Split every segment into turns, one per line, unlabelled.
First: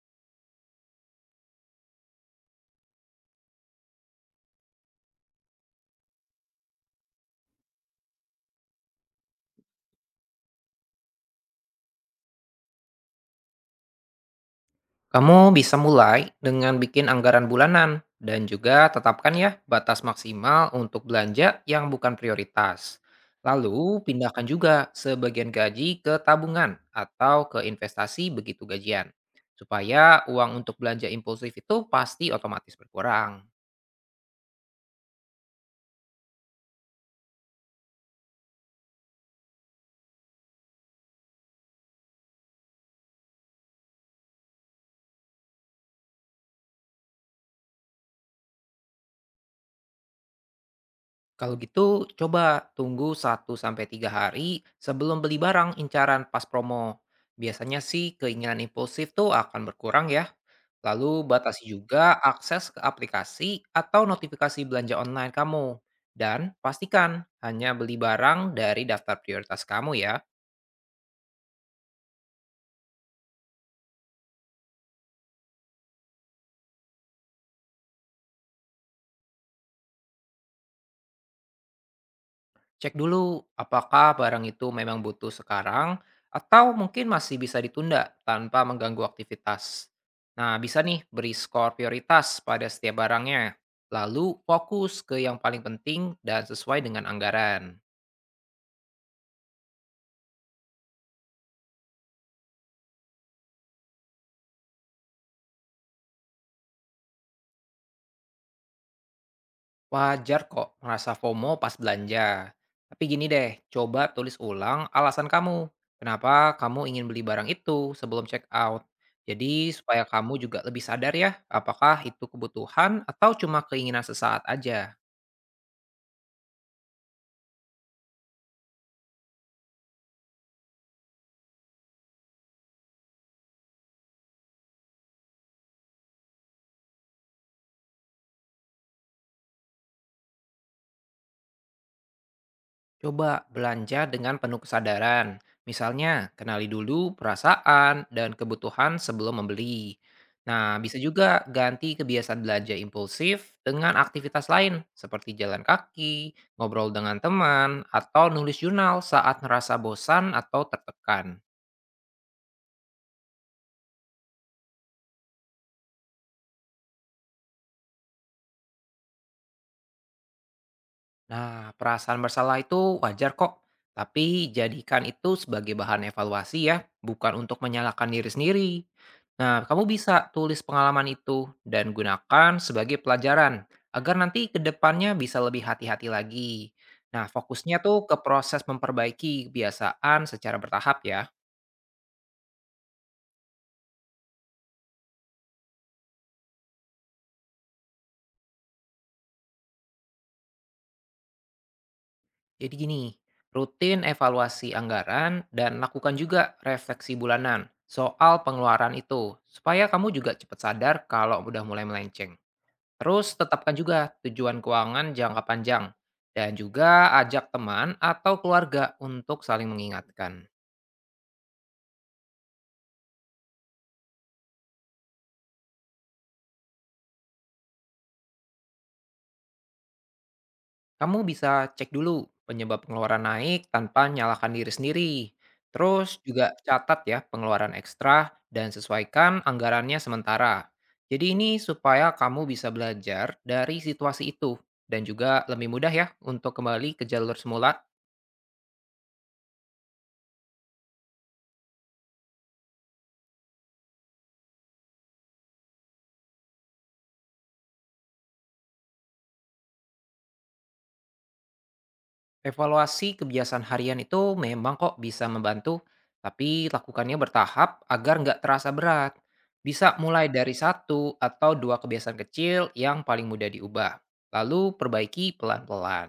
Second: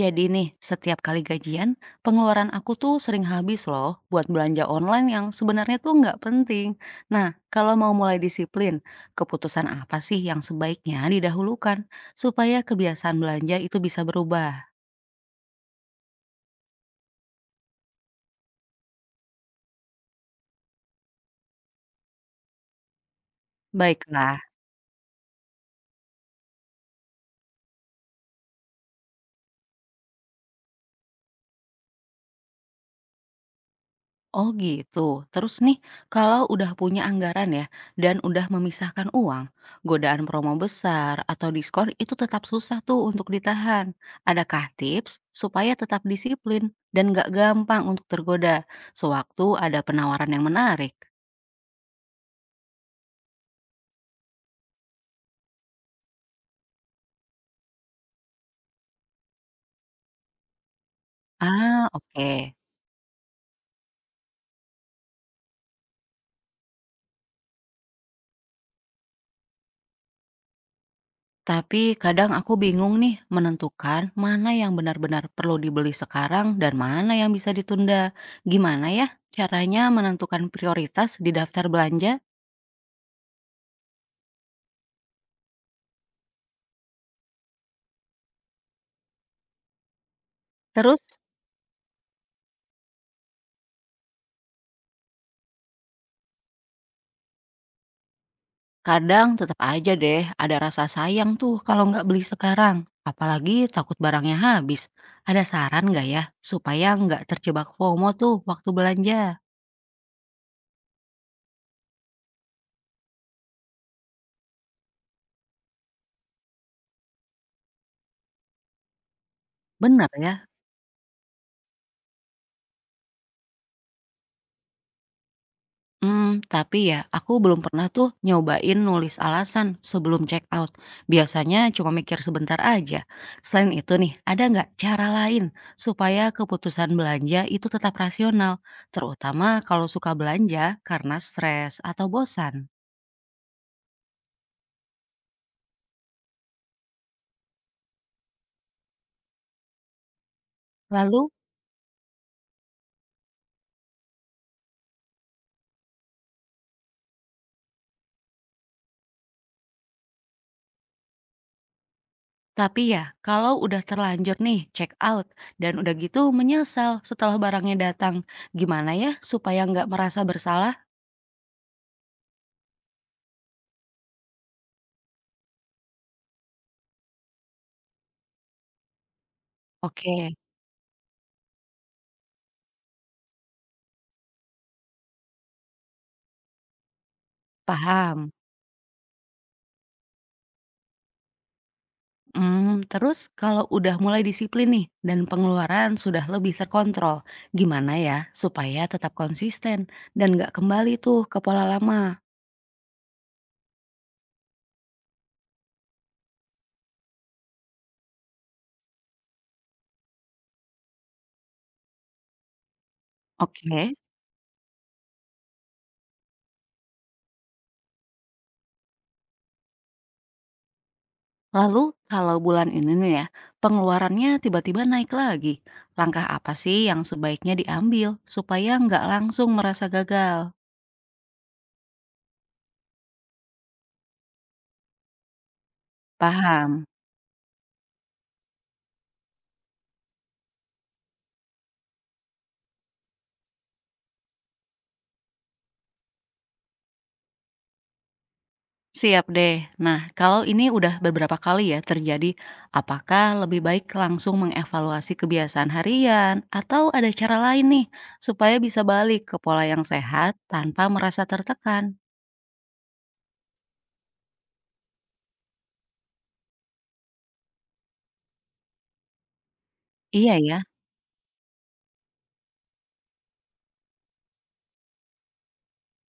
Jadi nih, setiap kali gajian, pengeluaran aku tuh sering habis loh buat belanja online yang sebenarnya tuh nggak penting. Nah, kalau mau mulai disiplin, keputusan apa sih yang sebaiknya didahulukan supaya kebiasaan belanja itu bisa berubah?
Kamu bisa mulai dengan bikin anggaran bulanan dan juga tetapkan ya batas maksimal untuk belanja yang bukan prioritas. Lalu
Baiklah.
pindahkan juga sebagian gaji ke tabungan atau ke investasi begitu gajian. Supaya uang untuk belanja impulsif itu pasti otomatis berkurang.
Oh gitu. Terus nih, kalau udah punya anggaran ya dan udah memisahkan uang, godaan promo besar atau diskon itu tetap susah tuh untuk ditahan. Adakah tips supaya tetap disiplin dan gak gampang untuk tergoda sewaktu ada penawaran yang menarik?
Kalau gitu, coba tunggu satu sampai tiga hari sebelum beli barang incaran pas promo. Biasanya sih keinginan impulsif tuh akan berkurang ya. Lalu batasi
Ah,
juga
oke.
akses ke aplikasi atau notifikasi belanja online kamu. Dan pastikan hanya beli barang dari daftar prioritas kamu ya.
Tapi kadang aku bingung nih menentukan mana yang benar-benar perlu dibeli sekarang dan mana yang bisa ditunda. Gimana ya caranya menentukan prioritas di daftar belanja?
Cek dulu apakah barang itu memang butuh sekarang atau mungkin masih bisa ditunda tanpa mengganggu aktivitas. Nah, bisa
Terus.
nih beri skor prioritas pada setiap barangnya. Lalu fokus ke yang paling penting dan sesuai dengan anggaran.
Kadang tetap aja deh ada rasa sayang tuh kalau nggak beli sekarang, apalagi takut barangnya habis. Ada saran nggak ya supaya nggak terjebak FOMO tuh waktu belanja?
Wajar kok merasa FOMO pas belanja. Tapi gini deh, coba tulis ulang alasan kamu. Kenapa kamu ingin beli barang itu sebelum check out. Jadi supaya
Benar
kamu
ya?
juga lebih sadar ya, apakah itu kebutuhan atau cuma keinginan sesaat aja.
Hmm, tapi ya aku belum pernah tuh nyobain nulis alasan sebelum check out. Biasanya cuma mikir sebentar aja. Selain itu nih, ada nggak cara lain supaya keputusan belanja itu tetap rasional, terutama kalau suka belanja karena stres atau bosan?
Coba belanja dengan penuh kesadaran. Misalnya, kenali dulu perasaan dan kebutuhan sebelum membeli. Nah, bisa
Lalu.
juga ganti kebiasaan belanja impulsif dengan aktivitas lain, seperti jalan kaki, ngobrol dengan teman, atau nulis jurnal saat merasa bosan atau tertekan.
Tapi ya, kalau udah terlanjur nih check out dan udah gitu menyesal setelah barangnya datang, gimana ya supaya nggak merasa bersalah?
Nah, perasaan bersalah itu wajar kok, tapi jadikan itu sebagai bahan evaluasi ya, bukan untuk menyalahkan diri sendiri. Nah, kamu bisa
Oke,
tulis pengalaman itu dan gunakan sebagai pelajaran agar nanti ke depannya bisa lebih hati-hati lagi. Nah, fokusnya tuh ke
paham.
proses memperbaiki kebiasaan secara bertahap ya.
Hmm, terus kalau udah mulai disiplin nih dan pengeluaran sudah lebih terkontrol, gimana ya supaya tetap konsisten dan nggak kembali tuh ke pola lama?
Jadi gini, rutin evaluasi anggaran dan lakukan juga refleksi bulanan soal pengeluaran itu, supaya kamu juga cepat sadar kalau udah mulai melenceng. Terus tetapkan
Oke.
juga tujuan keuangan jangka panjang, dan juga ajak teman atau keluarga untuk saling mengingatkan.
Lalu kalau bulan ini nih ya, pengeluarannya tiba-tiba naik lagi. Langkah apa sih yang sebaiknya diambil supaya nggak langsung merasa gagal?
Kamu bisa cek dulu penyebab pengeluaran naik tanpa nyalakan diri sendiri. Terus juga
Paham,
catat ya pengeluaran ekstra dan sesuaikan anggarannya sementara. Jadi ini supaya kamu bisa belajar dari situasi itu dan juga lebih mudah ya untuk kembali ke jalur semula.
siap deh. Nah, kalau ini udah beberapa kali ya terjadi, apakah lebih baik langsung mengevaluasi kebiasaan harian atau ada cara lain nih supaya bisa balik ke pola yang sehat tanpa merasa tertekan?
Evaluasi kebiasaan harian itu memang kok bisa membantu, tapi lakukannya bertahap agar nggak terasa berat. Bisa mulai
Iya
dari
ya.
satu atau dua kebiasaan kecil yang paling mudah diubah, lalu perbaiki pelan-pelan.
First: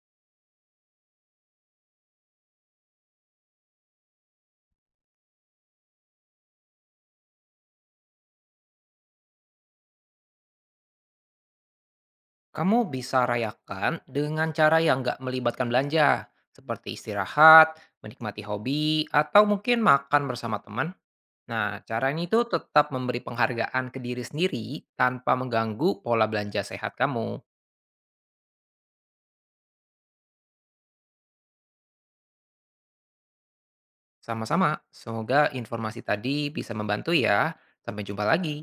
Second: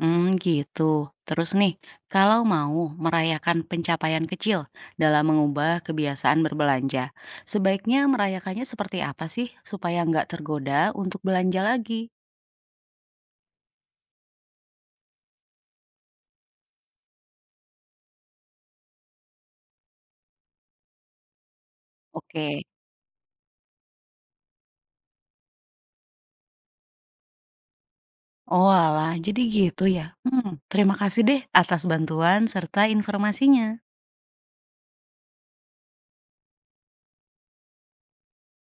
Hmm, gitu. Terus nih, kalau mau merayakan pencapaian kecil dalam mengubah kebiasaan berbelanja, sebaiknya merayakannya seperti apa sih supaya nggak tergoda untuk belanja lagi?
Kamu bisa rayakan dengan cara yang nggak melibatkan belanja, seperti istirahat, menikmati hobi, atau mungkin makan bersama teman. Nah, cara ini tuh
Oke.
tetap memberi penghargaan ke diri sendiri tanpa mengganggu pola belanja sehat kamu.
Oalah, jadi gitu ya? Hmm, terima kasih deh atas bantuan serta informasinya.
Sama-sama, semoga informasi tadi bisa membantu ya. Sampai jumpa lagi.